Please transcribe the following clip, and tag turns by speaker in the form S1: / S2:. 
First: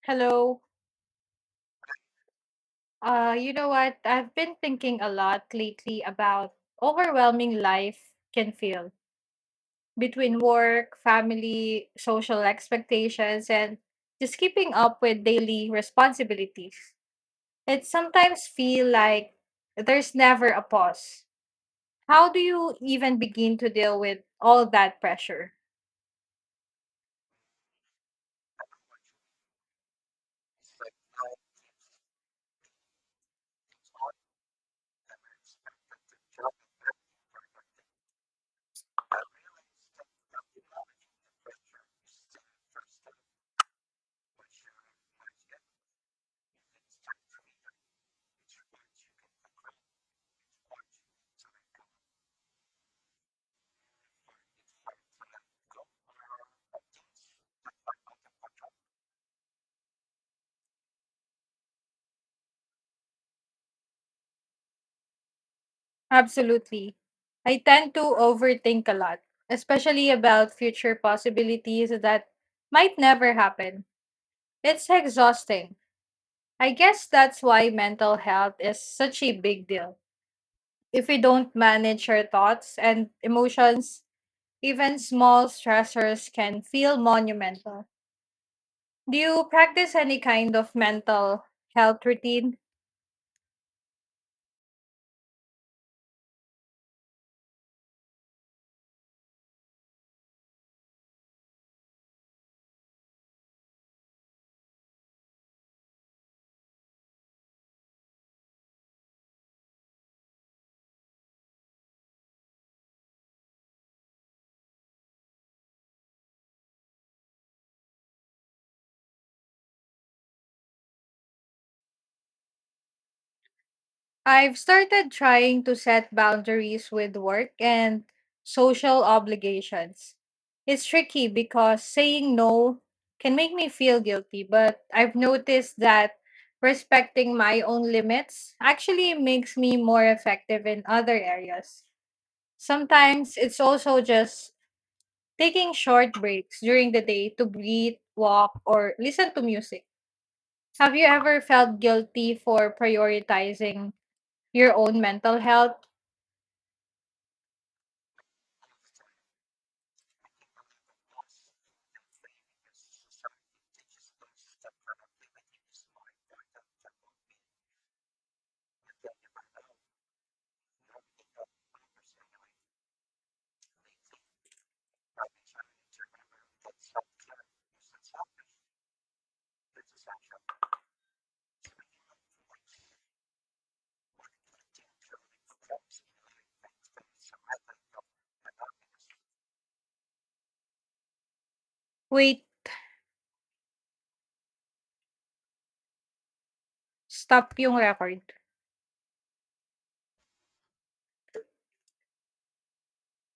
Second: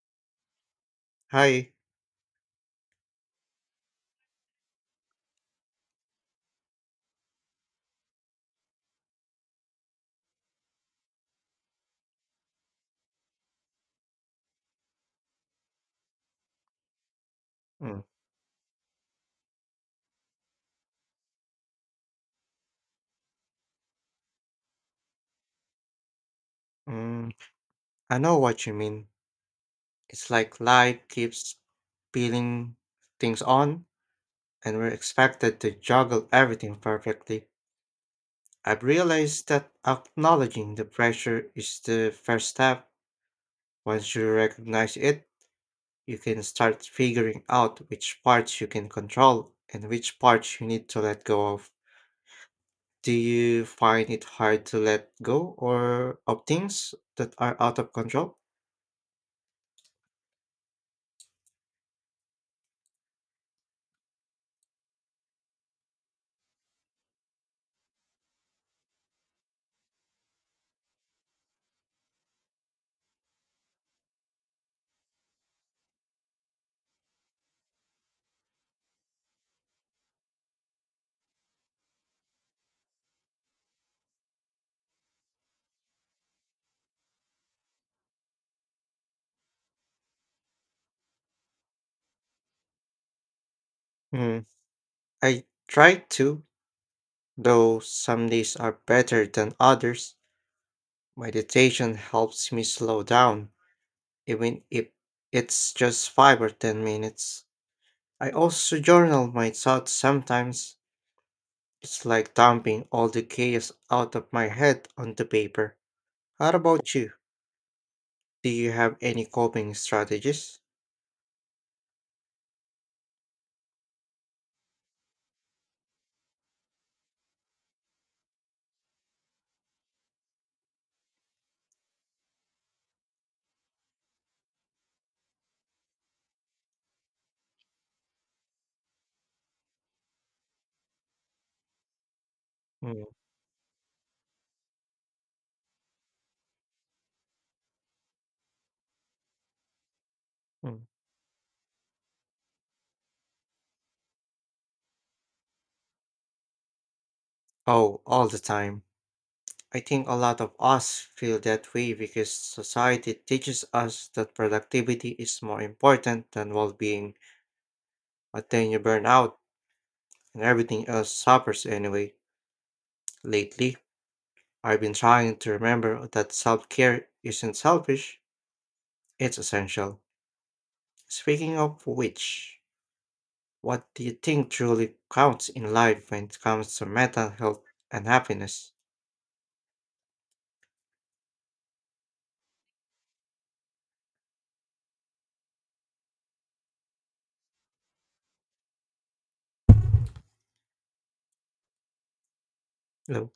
S1: Hello.
S2: Hi.
S1: You know what? I've been thinking a lot lately about overwhelming life can feel between work, family, social expectations, and just keeping up with daily responsibilities. It sometimes feel like there's never a pause. How do you even begin to deal with all that pressure?
S2: Mm-mm. I know what you mean. It's like life keeps peeling things on, and we're expected to juggle everything perfectly. I've realized that acknowledging the pressure is the first step. Once you recognize it, you can start figuring out which parts you can control and which parts you need to let go of. Do you find it hard to let go or of things that are out of control?
S1: Absolutely. I tend to overthink a lot, especially about future possibilities that might never happen. It's exhausting. I guess that's why mental health is such a big deal. If we don't manage our thoughts and emotions, even small stressors can feel monumental. Do you practice any kind of mental health routine?
S2: Hmm. I try to, though some days are better than others. Meditation helps me slow down, even if it's just 5 or 10 minutes. I also journal my thoughts sometimes. It's like dumping all the chaos out of my head onto paper. How about you? Do you have any coping strategies?
S1: I've started trying to set boundaries with work and social obligations. It's tricky because saying no can make me feel guilty, but I've noticed that respecting my own limits actually makes me more effective in other areas.
S2: Mm,
S1: Sometimes it's also just taking short breaks during the day to breathe, walk, or listen to music.
S2: mm.
S1: Have you ever felt guilty for prioritizing your own mental health?
S2: Oh, all the time. I think a lot of us feel that way because society teaches us that productivity is more important than well being. But then you burn out and everything else suffers anyway. Lately, I've been trying to remember that self care isn't selfish, it's essential. Speaking of which, what do you think truly counts in life when it comes to mental health and happiness?
S1: Wait, stop yung record.
S2: Hello?